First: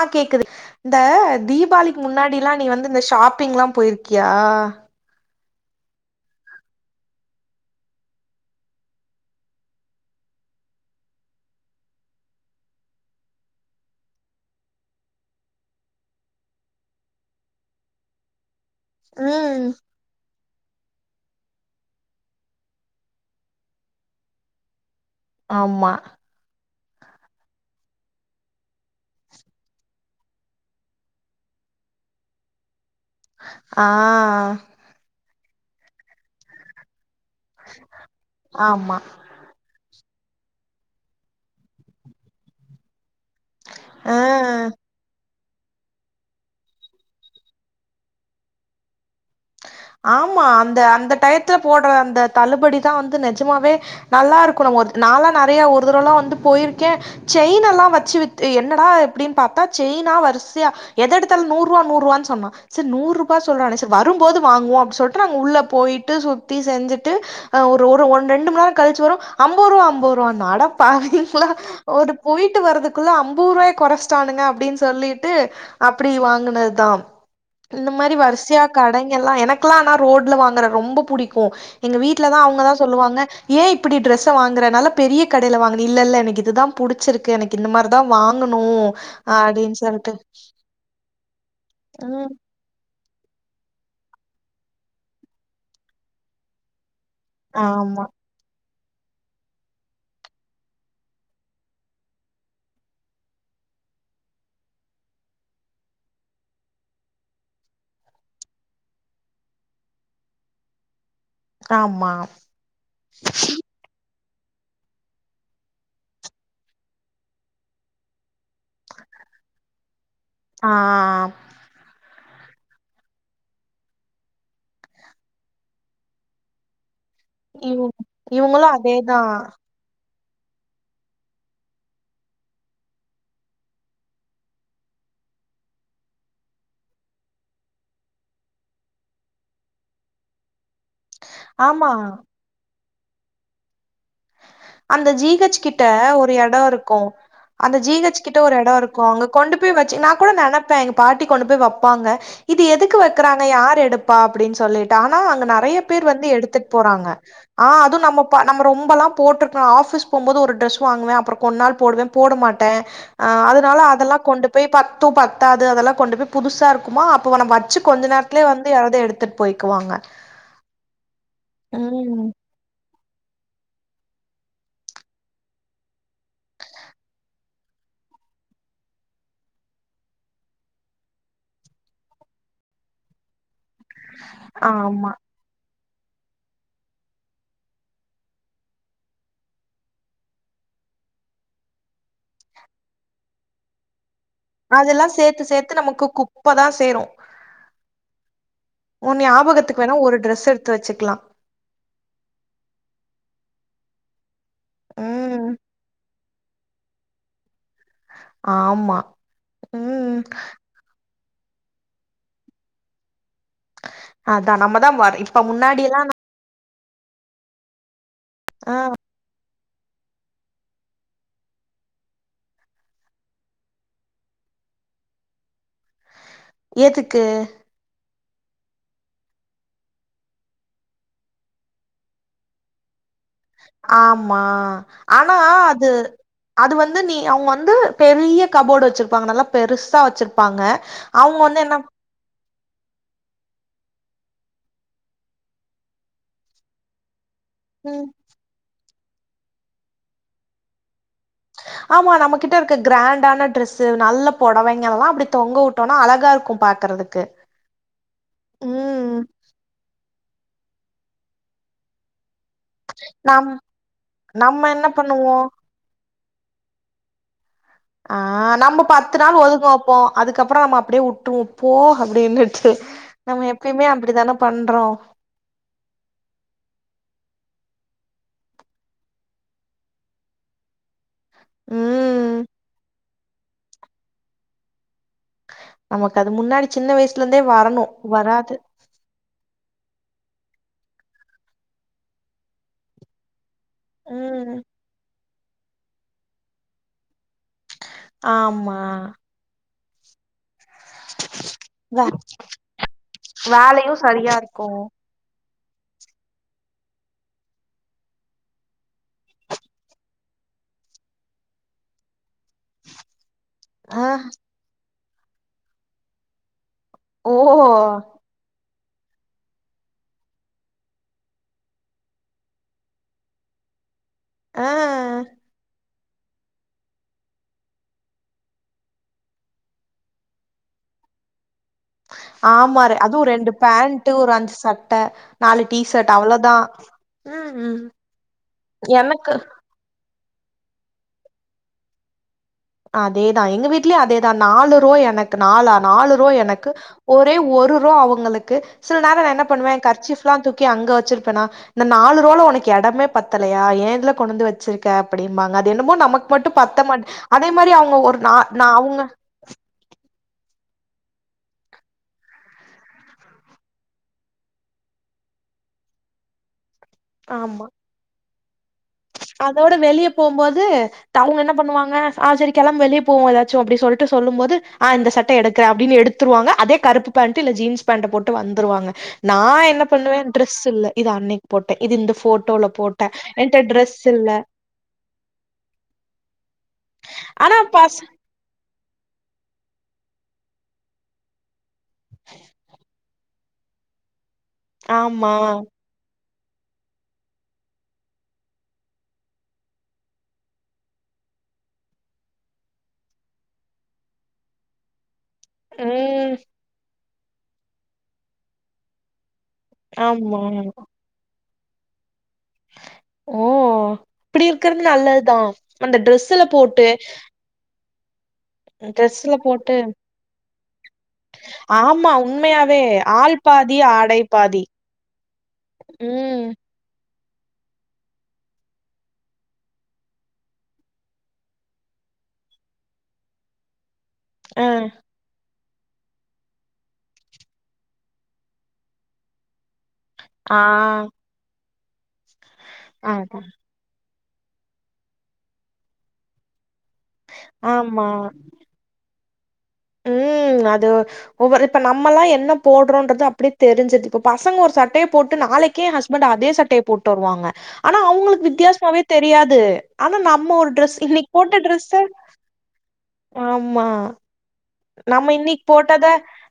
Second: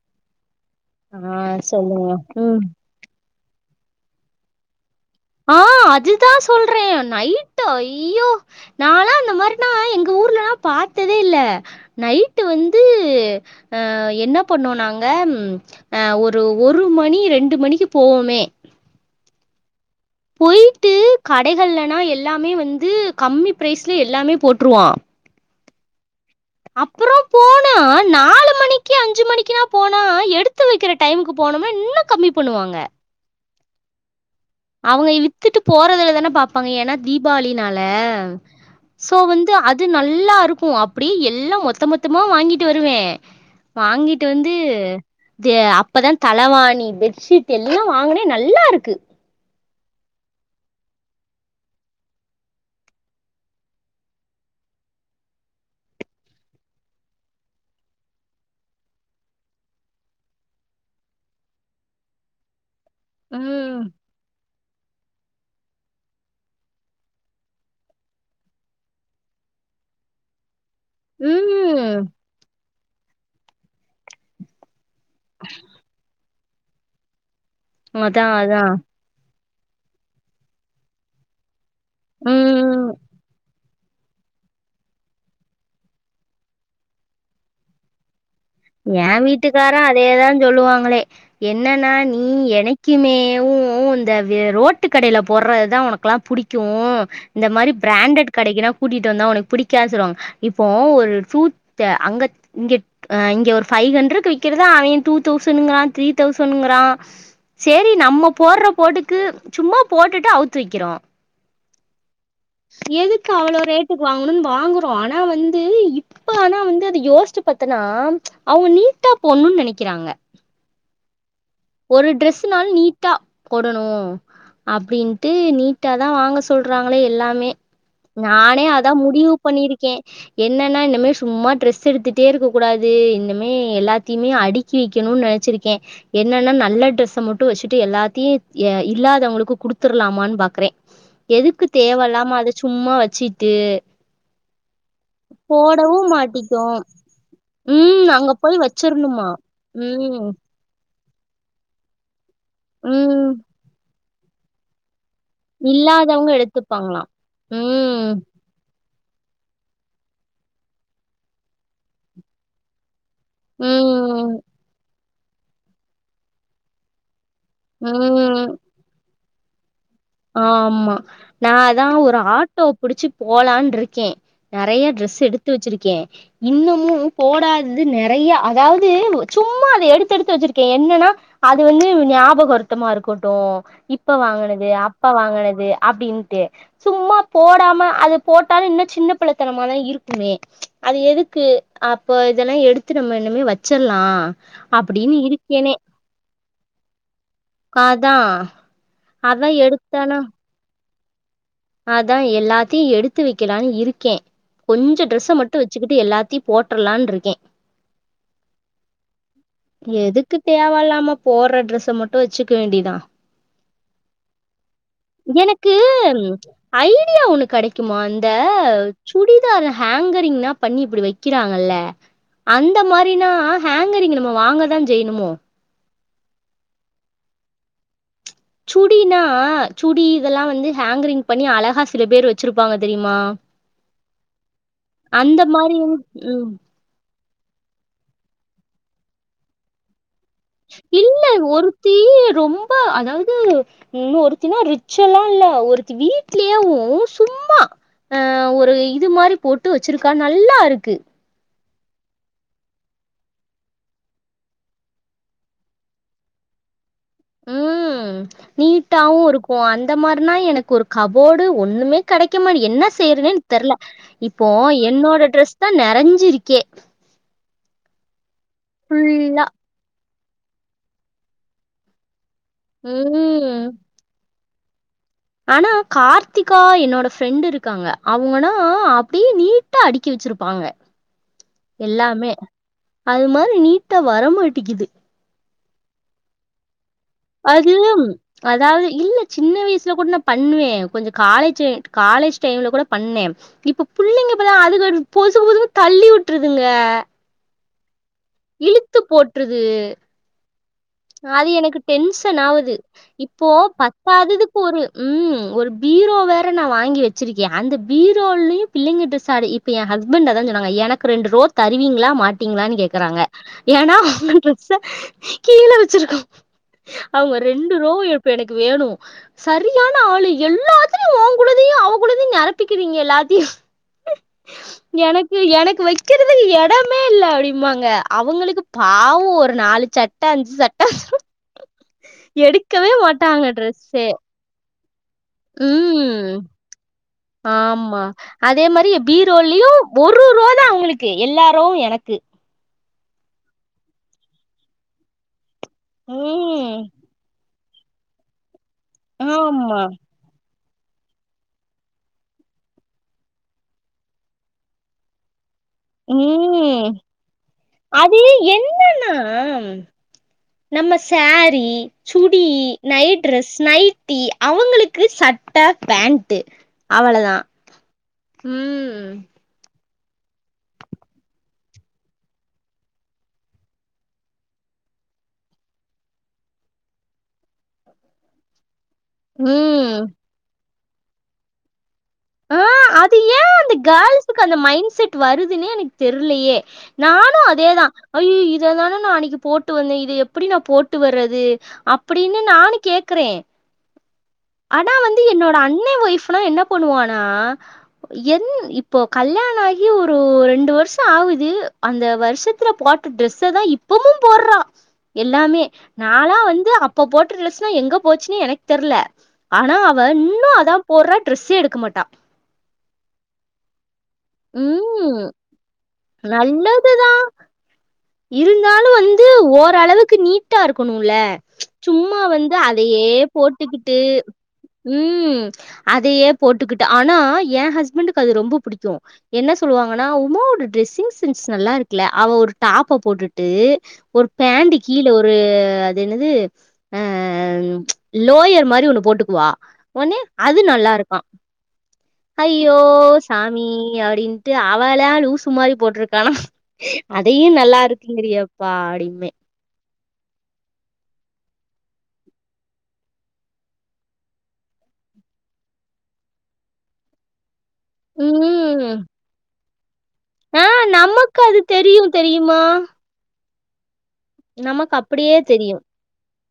ஆ கேக்குது இந்த ஆ தீபாவளிக்கு சொல்லுங்க முன்னாடில்லா ம் நீ வந்து இந்த ஷாப்பிங்லா போயிருக்கியா ஆ அதுதா சொல்றே நைட்டு ஐயோ நாலா அந்தமாரினா எங்க ஊர்லல்லா பாத்ததே இல்ல நைட்டு வந்து அ என்ன பண்ணுவோ நாங்க அ ஒரு ஒரு மணி ரெண்டு மணிக்கு போவோமே ம் போயிட்டு கடைகள்லனா எல்லாமே வந்து கம்மி ப்ரைஸ்ல எல்லாமே போட்டுருவா ஆமா அப்பற போன நா நாலு மணிக்கு அஞ்சு மணிக்குனா போனா எடுத்து வைக்கிற டைமுக்கு போனோம்னா இன்னு கம்மி பண்ணுவாங்க ஆஹ் அவங்க வித்துட்டு போறதுல தானே பாப்பாங்க ஏன்னா தீபாவளினால ஆமா சோ வந்து அது அது நல்லா இருக்கு அப்டி எல்லா மொத்த மொத்தமா வாங்கிட்டு வருவே வாங்கிட்டு வந்து ஆ தே அப்பதா தளவாணி பெட்ஷீட் எல்லா வாங்கினே நல்லா இருக்கு ஆமா அந்த அந்த டயத்துல போடுற அந்த தள்ளுபடி தா வந்து நிஜமாவே நல்லா இருக்கணு ஒரு நாலா நேறைய ஒரு தடவுல்லா வந்து போயிருக்கே செயின் எல்லா வச்சு வித்து என்னடா எப்படின்னு பார்த்தா செயினா வரிசையா எத இடத்துல நூறுவா நூறுவான்னு சொன்னா சரி நூறுபா சொல்றனே ம். சர் வரு போதுமா வாங்குவோ அப்டி சொல்லிட்டு நாங்க உள்ளே போயிட்டு சுத்தி செஞ்சுட்டு ஆ ஒரு ஒரு இரண்டு மணி நேர கழிச்சி வரு அம்பது ரூபா அம்பது ரூபானா அடப் பாவீங்களா ம். ஒரு போயிட்டு வரதுக்குள்ள அம்பது ரூபாய் கொறச்சுட்னங்க அப்படின்னு சொல்லிட்டு அப்டி வாங்கினது தா இந்த மாரி அதான் வரிசையா அதான். கடை எல்லாம் எனக்கெல்லாம்னா ரோடல வாங்கற ரொம்ப புடிக்கு எங்க வீட்டுல தா அவங்க தா ம். சொல்லுவாங்க ஏன் இப் இப்டி டிரெஸ் வாங்கறனால பெரிய கடையில்ல வாங்கின இல்ல இல்ல எனக்கு இதுதா புடிச்சிருக்கு எனக்கு இந்த மாரிதா வாங்கணு என் வீட்டுக்கார அப்டின்னு சொல்ட்டு அதேதா சொல்லுவாங்களே என்னன்னா நீ ம் எனக் இனிக்குமே ம் ம் வே இந்த ரோட்டு கடையில போடுறதுதா உனக்கேல்லா புடிக்கு இந்த மாரி ஆமா பிராண்ட கிடைக்குனா கூட்டிட்டு வந்தா உனக்கு பிடிக்கனு சொல்லுவாங்க இப்ப ஒரு ஃப்ரூட் அங்க க இங்க இங்க ஒரு பைவ் ஹண்ட்ரட்க்கு வக்கிறதா அவ டூ தௌசண்ங்கார த்ரீ தௌசண்ங்கார சேரி நம்ம போடுற போட்டுக்கு சும்மா போட்டுட்டு அவுத்து வைக்கிறோ ஆமா எதுக்கு அவ்வளோ ரேட் வாங்கணும்னு வாங்குறோ ஆனா வந்து இப்ப ஆனா வந்து அத யோசிட்டு பாத்தன்னா அவங்க நீட்டா பொண்ணுனு நினைக்கிறாங்க ஆஹ் ஒரு ட்ரெஸ்ஸுனால நீட்டா போடணு அப்டின்ட்டு நீட்டா தா வாங்க சொல்றாங்களே எல்லா மே இவ் நானே இவங்களு அதா அதேதா முடிவு பண்ணிருக்கே என்னன்னா இனமே சும்மா ட்ரெஸ் எடுத்துகட்டே இருக்கக்க கூடாது இன்னமே எல்லாத்தையுமே அடி க்கி வைக்கணுனு நினைச்சிருக்கே எ என்னன்னா நல்ல டிரரெஸ்ஸ மட்டு வச்சுட்டு எல்லாத்தையு இல்லாதவங்களுக்கு குடுத்துடலாமான்னு பாக்குறே எதுக்கு ஆமா தேவ இல்லாம அதை சும்மா வச்சுட்டு அந்த ஜீ ஹச் கிட்ட ஒரு இடோ இருக்கு அந்த ஜீ ம் ஹச் அங்க கிட்ட ஒரு போய் இட இருக்கு அங்க வச்சிரணுமா கொண்டு போய் வச்சு நான் கூட ம் நினைப்பே பாட்டி கொண்டு போய் வைப்பாங்க இது எதுக்கு ம் வைக்கிறாங்க யார் எடுப்பா அப்படின்னு சொல்லிட் டு ஆனா அங்க நிறைய பேர் வந்து இல்லாதவங்க எடுத்துட்டு எடுத்துப்பாங்களா போறாங்க ஆ அது ம் நம்ம நம்ம ரொம்பெல்லா போட்டு நா ஆபிஸ் போம்போது ஒரு ட்ரெஸ் வாங்குவே அப்புற கொன்ன நாள் போடுவே போட மாட்டே ஆ அதனால அதெல்லா ம் கொண்டு போய் பத்தும் பத்தாது அதெல்லா கொண்டு போய் புதுசா இருக்குமா அப்ப நம்ப வச்சி வச்சு கொஞ்ச நேரத்துலே ம் வந்து யாராவது எடுத்துட்டு போய்க்குவாங்க ஆம்மா நா அதா ஒரு ம் ஆட்டோ புடிச்சு போலான்ருக்கே நறைய ட்ரெஸ் எடுத்து வச்சிருக்கே இன்னமு போடாதது நறைய அதாவது சும்மா அதை எடுத்து எடுத்து வச்சிருக்கே என்னன்னா அது வந்து ஞாபக அர்த்தமா இருக்கட்டு இப்ப வாங்கினது அப் ஆமா வாங்கினது அப்டின்ட்டு சும்மா போடாம அது போட்டாலு இன்னு சின்ன பிள்ளைத்தனமாதா இருக்குமே அது எதுக்கு அப்போ இதெல்லா எடுத்து நம்ம இனுமே வச்சிட்லா அதெல்லா சேத்து சேத்து நமக்கு குப்பதா சேரு காதா உன் நியாபகத்துக்கு வேணா ஒரு டிரெஸ் எடுத்து வச்சிக்கலா அதா எல்லாத்தையு எடுத்து வைக்கலானு இருக்கே கொஞ்ச டிரரெஸ்ஸ ம் மட்டு வச்சுக்கிட்டு எல்லாத்தையு போட்ரலானு இருக்கே ஆமா ம் எதுக்கு தேவ இல்லாம போட்ற ட்ரெஸ மட்டு வச்சுக்க வேண்டிதா அதா நம்மதான் வர இப்ப எனக்கு முன்னாடி எல்லா ஐடியா ஒண்ணு கிடைக்குமா இந்த ஆ சுடிதார ஹேங்கரிங்னா பண்ணி இப்படி வைக்கிறாங்கல்ல அந்த மாதிரினா ஹேங்கரிங் நம்ம வாங்க தா செய்யணுமோ எதுக்கு சுடினா சுடி இதெல்லா வந்து ஹேங்கரிங் பண்ணி அழகா சில பேர் வச்சிருப்பாங்க தெரியுமா ஆமா ஆனா அந்த மாரி அது ம். அது வந் து நீ அவுங்க வந்து பெரிய கபோர்டு வச்சிருப்பாங்க நல்லா பெருசா வச்சிருப் இல்ல ஒருத்தி ரொம்ப அதாவது இன்னு ஒருத்தினா ரிச்சுல்லா இல்ல ஒருத்தி வீட்லயேவு சும்மா ம் ஆ ஒரு இது மாதிரி போட்டு வச்சிருக்கா நல்லா இருக்கு ஆமா நம்மகிட்ட இருக்க கிராண்டான டிரெஸ்சு நல்ல புடவைங்கலா அப்படி தொங்க விட் டோனா அழகா இருக்கு பாக்கறதுக்கு ம் நீட்டாவு இருக்கு அந்த மாரினா எனக்கு ஒரு கபோர்டு ஒண்ணுமே கிடைக்கமாட் என்ன செய்யறனே நம் தெர்ல இப்போ நம்ம என்ன என்னோட பண்ணுவோ ட்ரெஸ் தா நெறஞ்சிருக்கே ஆ நம்ம பத்து நாள் ஃபுல்லா ஒதுங்க வெப்போ அதுக்கப்புற நம்ம அப்படியே விட்டுருவோ போ அப்படின்னுட்டு ம் நம்ம எப்பயுமே அப்படிதானே பண்றோ ஆனா கார்த்திகா என்னோட ஃப்ரெண்டு இருக்காங்க அவங்கன்னா அப்படியே நீட் டா அடுக்கி வச்சிருப்பாங்க எல்லாமே ம். அது மாரி நீட்டா வர மாட்டிக்குது நமக்கு அது முன்னாடி சின்ன வயசுல இருந்தே வரணும் வராது அது இல்ல சின்ன வயசுல கூட நான் பண்ணுவேன் கொஞ்சம் காலேஜ் காலேஜ் டைம்ல கூட பண்ணே இப்ப ம். புள்ளைங்கப்பான் அதுக்கு பொசு பொசுக்கு தள்ளி விட்டுருதுங்க ஆமா விட்ருது அது எனக்கு வே டென்சன் ஆகுது இப்போ வேலையு சரியா பத்தாதுக்கு இருக்கு. ஒரு ம் ஒரு பீரோ வேற நான் வாங்கி வச்சிருக்கேன் அந்த பீரோலயும் பிள்ளைங்க டிரஸ் அடி என் ஹஸ்பண்ட் அதான் சொன்னாங்க எனக்கு ரெண்டு ரோ தருவிங்கிளா மாட்டீங்கிளா கேக்குறாங்க ஏன்னா ஆ. அவங்க ட்ரெஸ்ஸ கீழே வச்சிருக்காங்க ஓ! அவுங்க ரெண் டு ரோ இப்ப எனக்கு வேணு சரியான ஆளு எல்லாத்தையும் உங்களதையும் அவங்களதையும் நிரப்பிக்கிறீங்க எல்லாத்தையும் ஆ. எனக்கு எனக்கு வைக்கிறதுக்கு இடமே இல்ல அப்டிம்மாங்க அவங்களுக்கு பாவோ ஒரு நாலு சட்ட அஞ்சு சட்ட எடுக்கவே ஆமார அதுவும் ஒரு மாட்டாங்க ரெண்டு ட்ரெஸ்ஸே பேண்ட் ஒரு அஞ்சு சட் ட நாலு டீஷர்ட் ம் அவ்ளோதா ஆமா அதே மாரி பீரோலயும் ஒரு ரோ தான் அவங்களுக்கு எல்லாரோ எனக்கு அதேதான் எங்க வீட்லயு அதேதான் நாலு ரோ எனக் கு நாலா நாலு ரோ எனக்கு ம் ஒரே ஒரு ரோ அவங்களுக்கு சில நேரம் என்ன பண்ணுவே ஆமா கர்ச்சீப் லா தூக்கி அங்க வச்சிருப்பேனா இந்த நாலு ரோல உனக்கு இடமே பத்தலையா ஏதுல கொண்டுந்து வச்சிரு க்க அப்டிம்பாங்க அது என்னமோ நமக்கு மட்டும் பத்த ம் மாட் அதே மாரி அவங்க அது ஒரு நா நா அவங்க என்னன்னா நம்ம sari chudi night dress nightie அவங்களுக்கு சட்ட பேண்ட்டு அவளதான் ஆமா ம் அதோட வெளிய போம்போது அவுங்க என்ன பண்ணுவாங்க ஆ சரி கெளம்பு வெளிய போவோ ஏதாச்சும் அப்டி சொல்ட்டு சொல்லும் போது ஆ இந்த சட்டை எடுக்குறே அப்டின்னு எடுத் துருவாங்க அதே கருப்பு பேண்ட் இல்ல ஜீன்ஸ் பேண்ட போட்டு வந்துருவாங்க நா என்ன ம் பண்ணுவேன் டிரஸ் இல்ல இது அன்னைக்கு போட்டேன் இது இந்த போட்டோல போட்டே என்ட டிரஸ் கேல்ஸுக்கு அந்த மைண் செட் வருதுன்னே எனக்கு தெர்லயே நானு ஆனா அதேதான் பாஸ் ஐய்ய் இததான நா அன்னிக்கி போட்டு வந்தேன் இது எப்டி நான் போட்டு வர்றது அப்டின்னு நானு கேக் கிறேன் ஆனா வந்து ஆமா என்னோட அண்ண ஒய்ஃப்லாம் என்ன பண்ணுவானா என் இப்போ கல்யாணம் ஆகி ஒரு ரெண்டு வருஷோ ஆவுது அந்த வருஷத்துல போட் ட்ட டிரஸ்ஸ தான் இப்பமும் போடுறா எல்லாமே ம் நாலாம் வந்து அப்ப போட்ட டிரஸ்லா எங்க போச்சுன்னு எனக் தெர்ல ஆனா அவ ஆமா இன்னும் அதான் போடுறா டிரஸ்ஸே எடுக்க மாட்டா ஓ இப்டி இருக்கிறது ம் நல்லதுதான் அந்த டிரஸ்ல போட்டு இருந்தாலும் வந்து ட்ரெஸ்ல போட்டு ஓரளவுக்கு நீட்டா இருக்கணுல சும்மா வந்து அதயே போட்டு தி ஆடை பாதி ம் அதயே ம் போட்டுக்குட்டு ஆனா என் ஹஸ்பண்டுக்கு அது ரொம்ப புடிக்கும் என்ன சொல்லுவாங்கன்னா உமாவோட டிரஸ்ஸிங் சென்ஸ் நல்லா இருக்குல அவ ஒரு டாப்ப போட்டுட்டு ஒரு பேண்டு அ கீழே ஒரு அது என்னது அ லோயர் மாரி ஒண்ணு போட்டுக்குவா ஒன்னே அது ஆ நல்லா இருக்கா ஐயோ அ சாமி அப்டின்ட்டு அவலா லூசு மாரி போட்டிருக்கானா அத் தயும் நல்லா ஆமா இருக்குங்கிறியேப்பா அப்டிபே ம் அது ஒவ்வ இப்ப நம்மல்லா என்ன போடுறோன்றது அப்டியே தெரிஞ்சுருது இப்ப பசங்க ஒரு சட்டைய போட்டு நாளைக்கே ஹஸ் பண்டு அதே சட்டைய போட்டு வருவாங்க ஆனா அவ்ங்களுக்கு ம் வித்யாசமாவே தெரியாது ஆனா நம்ம ஆ ஒரு டிரஸ் இன்னிக்கு நமக்கு அது போட்ட தெரியு டிரஸ்ஸ தெரியுமா ஆமா நமக்கு நம்ம அப்டியே இன்னிக் தெரியு போட்டத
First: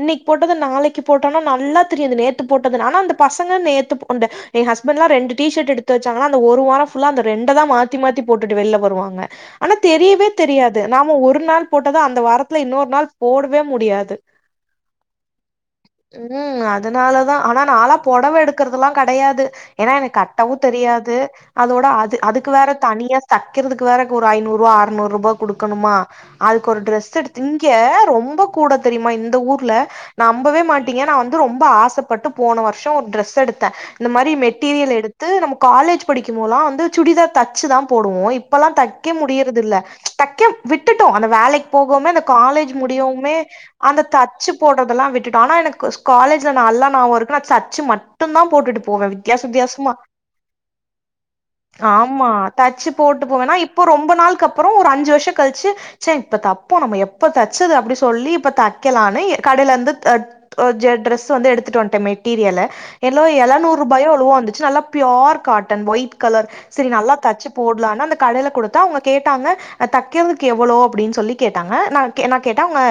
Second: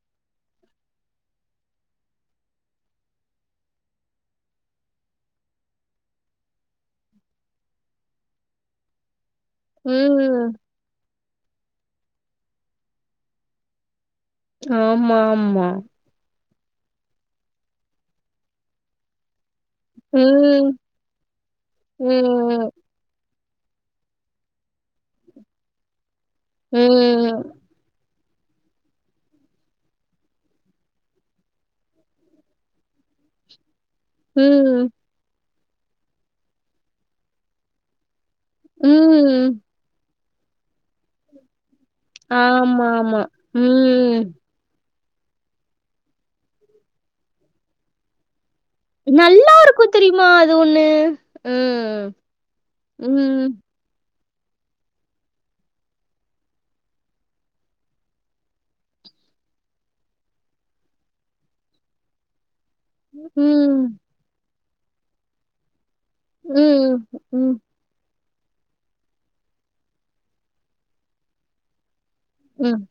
இன்னைக்கு போட்டத நாளைக்கு போட்டோனா நல்லா தெரியு இது நேத்து போட்டதுனு ஆனா அந்த பசங்க நேத்து அந்த எ ஹஸ்பண்ட்லா ரெண்டு டீ ஷர்ட் எடுத்து வச்சாங்கன்னா அந்த ஒரு வார ஃபுல்லா அந்த ரெண்டதா மாத்தி மாத்தி போட்டு வெள்ல வருவாங்க ஆனா தெரியவே ம் தெரியாது நாம ஒரு நாள் போட்டத அந்த வாரத்துல இன்னொரு நாள் போடவே முடியாது ஆமா ஆமா ம் அதுனாலதா ஆனா நான்லா பொடவ எடுக்கறதெல்லா கடையாது ஏன்னா எனக்கு கட்டவு ம் தெரியாது அதோட அது அதுக்கு வேற ம் தனியா தைக்கறதுக்கு வேற ஒரு ஐநூறுபா ஆறுநூறுபா குடுக்கனுமா அதுக்கு ஒரு டிரஸ் எடுத்து ம் ல ரொம்ப கூட தெரியுமா இந்த ஊர்ல நம்பவே மாட்டீங்க நா வந்து ரொம்ப ஆசைபட்டு போன வருஷோ ஒரு டிரஸ் எடுத்த இந்த மாரி ம் மெட்டீரியல் எடுத்து நம்ம காலேஜ் படிக்கும் போதுலா வந்து சுடிதார் தச்சு தா போடுவோ இப்பல்லா தைக்க ம் முடியறது இல்ல தைக்க விட்டுட்டோ அந்த வேலைக்கு போகுமே அந் காலேஜ் ஆமா ஆமா முடியவுமே அந்த ம் தச்சு போட்டதெல்லா விட்டுடோ ஆனா எனக்கு காலேஜ்ல நல்ல நாவோ இருக்கு தச்சு மட்டு தா போட்டுட்டு போவ வித்யாச நல்லா இருக்கு வித்தியாசமா தெரியுமா அது ஒண்ணு ம் ஆம்மா தச்சு போட்டு போவேன்னா ம், இப் ரொம்ப நாள்கு அப்புறோ ஒரு அஞ்சு வருஷோ கழிச்சு ச்ச இப்ப தப்போ நம்ம எப் எப்ப தச்சது அப்டி சொல்லி இப்ப தைக்கலனு கடைல இருந்து த ஒ ஜ டிரஸ் வந்து எடுத்துட்டு வன்ட்ட மெட்டீரியல எலோ எழநூறு ம், ரூபாயோ எவ்ளோவோ வந்துச்சு நல்லா பியூர் காட்டன் ஒயிட் கலர் ம், சரி நல்லா ம், தச்சு ம், போட் லானு அந்த கடைல குடுத்தா அவங்க கேட்டாங்க தைக்கறதுக்கு எவ்ளோ அப்டின்னு சொல்லி கேட்டாங்க ந என்ன கேட்டா அவுங்க ம்,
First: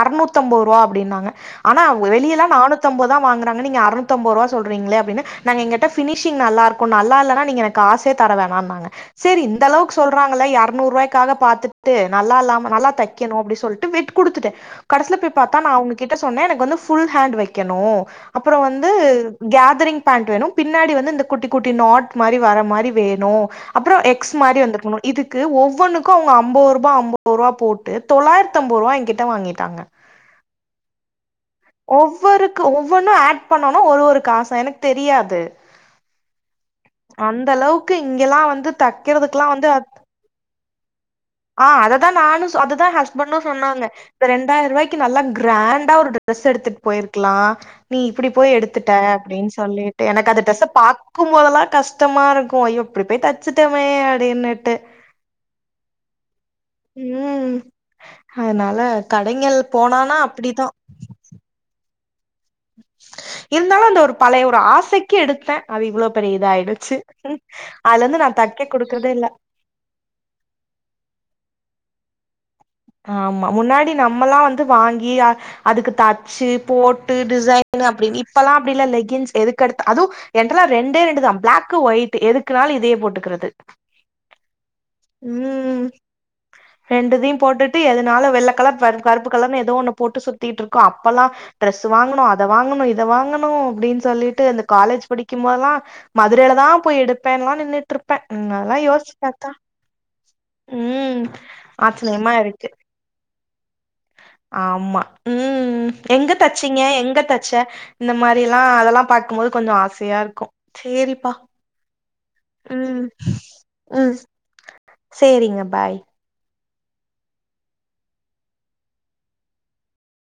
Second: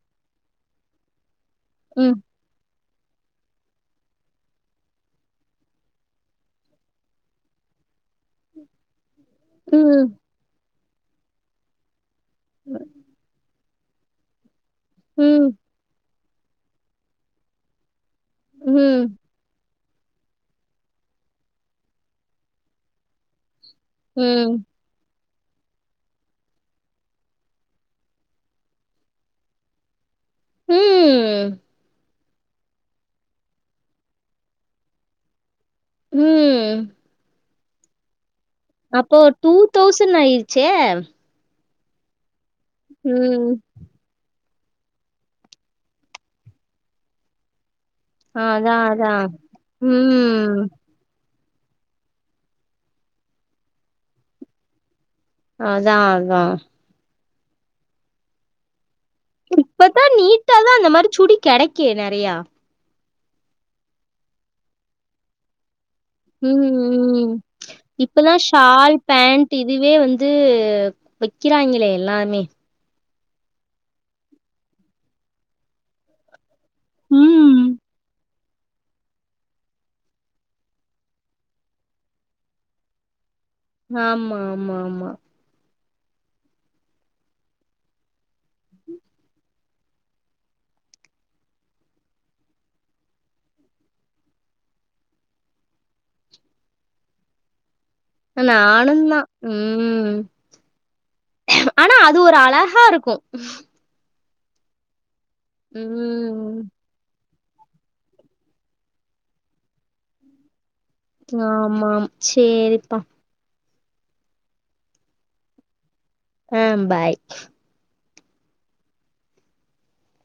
அறநூத் அம்பது ரூபா அப்பிடின்னாங்க ஆனா ம், வெளியல்லா நானூத்தம்பதுதா வாங்கறங்க நீங்க அறநூத்தம்பது ரூபா சொல்றீங்கலே அப்டினு நாங்க எங்கள்ட பினிஷிங் நல்லா இருக்கும் நல்லா இல்லனா நீங்க காசே தர வேணா நாங்க சரி இந்த அளவுக்கு ம், சொல்றாங்கள எறநூறு ரூபாய்க்காக பாத்துட்டு நல்லா இல்லாம நல்லா க்கனு அப்டிசொல்ட்டு பிட் குடுத்துட்ட கடைசில போய் ம், பாத்தா நா அவனு கிட் அவங்க கிட்ட சொன்ன எனக்கு வந்து ஃபுல் ஹாண்ட் வைக்கணு அப்புறோ வந்து‍ ம், கேதரிங் பேண்ட் வேணு பின்னாடி வந்து இந்த குட்டி குட்டி நாட் மாரி வர மாரி வேணு அப்புறோ எக்ஸ் மாரி வந்துருக்கணு இதுக்கு ஒவ்வொனுக்கு அவுங்க அம்போ ருபா அம்போ ரூவா போட் தொளாயிரத்தி அம்போ ருவா எங்கிட்ட வாங்கிட்டாங்க ம் ஒவ்வொருக்கு ஒவ்வொன்னு ஆட் பண்ணோனா ஒரு ஒரு காசா எனக்கு தெரியாது ம். அந்த அளவுக்கு இங்கெல்லா வந்து அப்போ ஒரு தைக்கிறதுக்குல்லா டூ வந்து தௌசண்ட் ஆயிருச்சே ஆ அததா நானு அததா ஹஸ்பண்ட்டு ம். சொன்னாங்க இந்த ரெண்டாயிர ரூபாய்க்கு நல்லா கிராண்டா ஒரு ட்ரெஸ் எடுத்துட்டு போய்ருக்கலா நீ இப்டி போய் அதான், எடுத்துட்ட அதான். அப்டின்னு சொல்லிட்டு எனக்கு அந்த ம். டிரரெஸ்ஸ பாக் கும் போதெல்லா கஷ்டமா இருக்கு அய்யோ இப்டி போய் தச்சுட்டமே அப்டின்னுட்டு அதா அதா ம் அதனால கடைங்கள் இப்பதா போனானா நீட்ட அப்டிதா தா அந்த மாரி சுடி கெடைக்கே நறையா இருந்தாலு அந்த ஒரு பழைய ஒரு ஆசைக்கு எடுத்த அது இவ்ளோ பெரிய இதாய்டுச்சு ம். அதுலருந்து நா இப்பலாம் தைக்க ஷால், குடுக்குறதே இல்ல பேண்ட் இதுவே வந்து வைக்கிறாங்களே எல்லாமே ஆமா முன்னாடி நம்மல்லா வந்து வாங்கி அதுக்கு தச்சு போட்டு ம். டிசைன் னு அப்டின்னு இப்பெல்லா அப்டி இல்ல லெக்கின்ஸ் எதுக்கெடுத்து அது என்டல்லா ரெண்டே ரெண்டு தா பிளாகக்கு ஒயிட் எதுக்குனால இதையே போட்டுக்கிறது ஆமா ஆமா ஆமா ஆமா ம் ரெண்டுதையும் போட்டுட் எதுனால வெள்ள கலர் கருப்பு கலர்னு ஏதோ ஒண்ணு போட்டு சுத்திட்டு இருக்கோ அப்பெல்லாம் ட்ரெஸ் வாங்கணு அத வாங்கணு இத வாங்கணு அப்டின்னு சொல்லிட்டு இந்த காலேஜ் படிக்கும்போதெல்லா மதுரையிலதா போய் எடுப்பேன்ல்லா நின்னுட் நானுன் தா ம் ஹும் ம் ஆனா அது ஒரு அழகா இருக்கு ஆமா ம் எங்க ம் தச்சீங்க எங்க தச்ச இந்த மாரில்லா அதெல்லா பாக்கும்போது கொஞ்சோ ஆசையா இருக்கு சேரி ஆம்மாம் சேரிப்பா ம் சேரிங்க பாய் ம் பாய்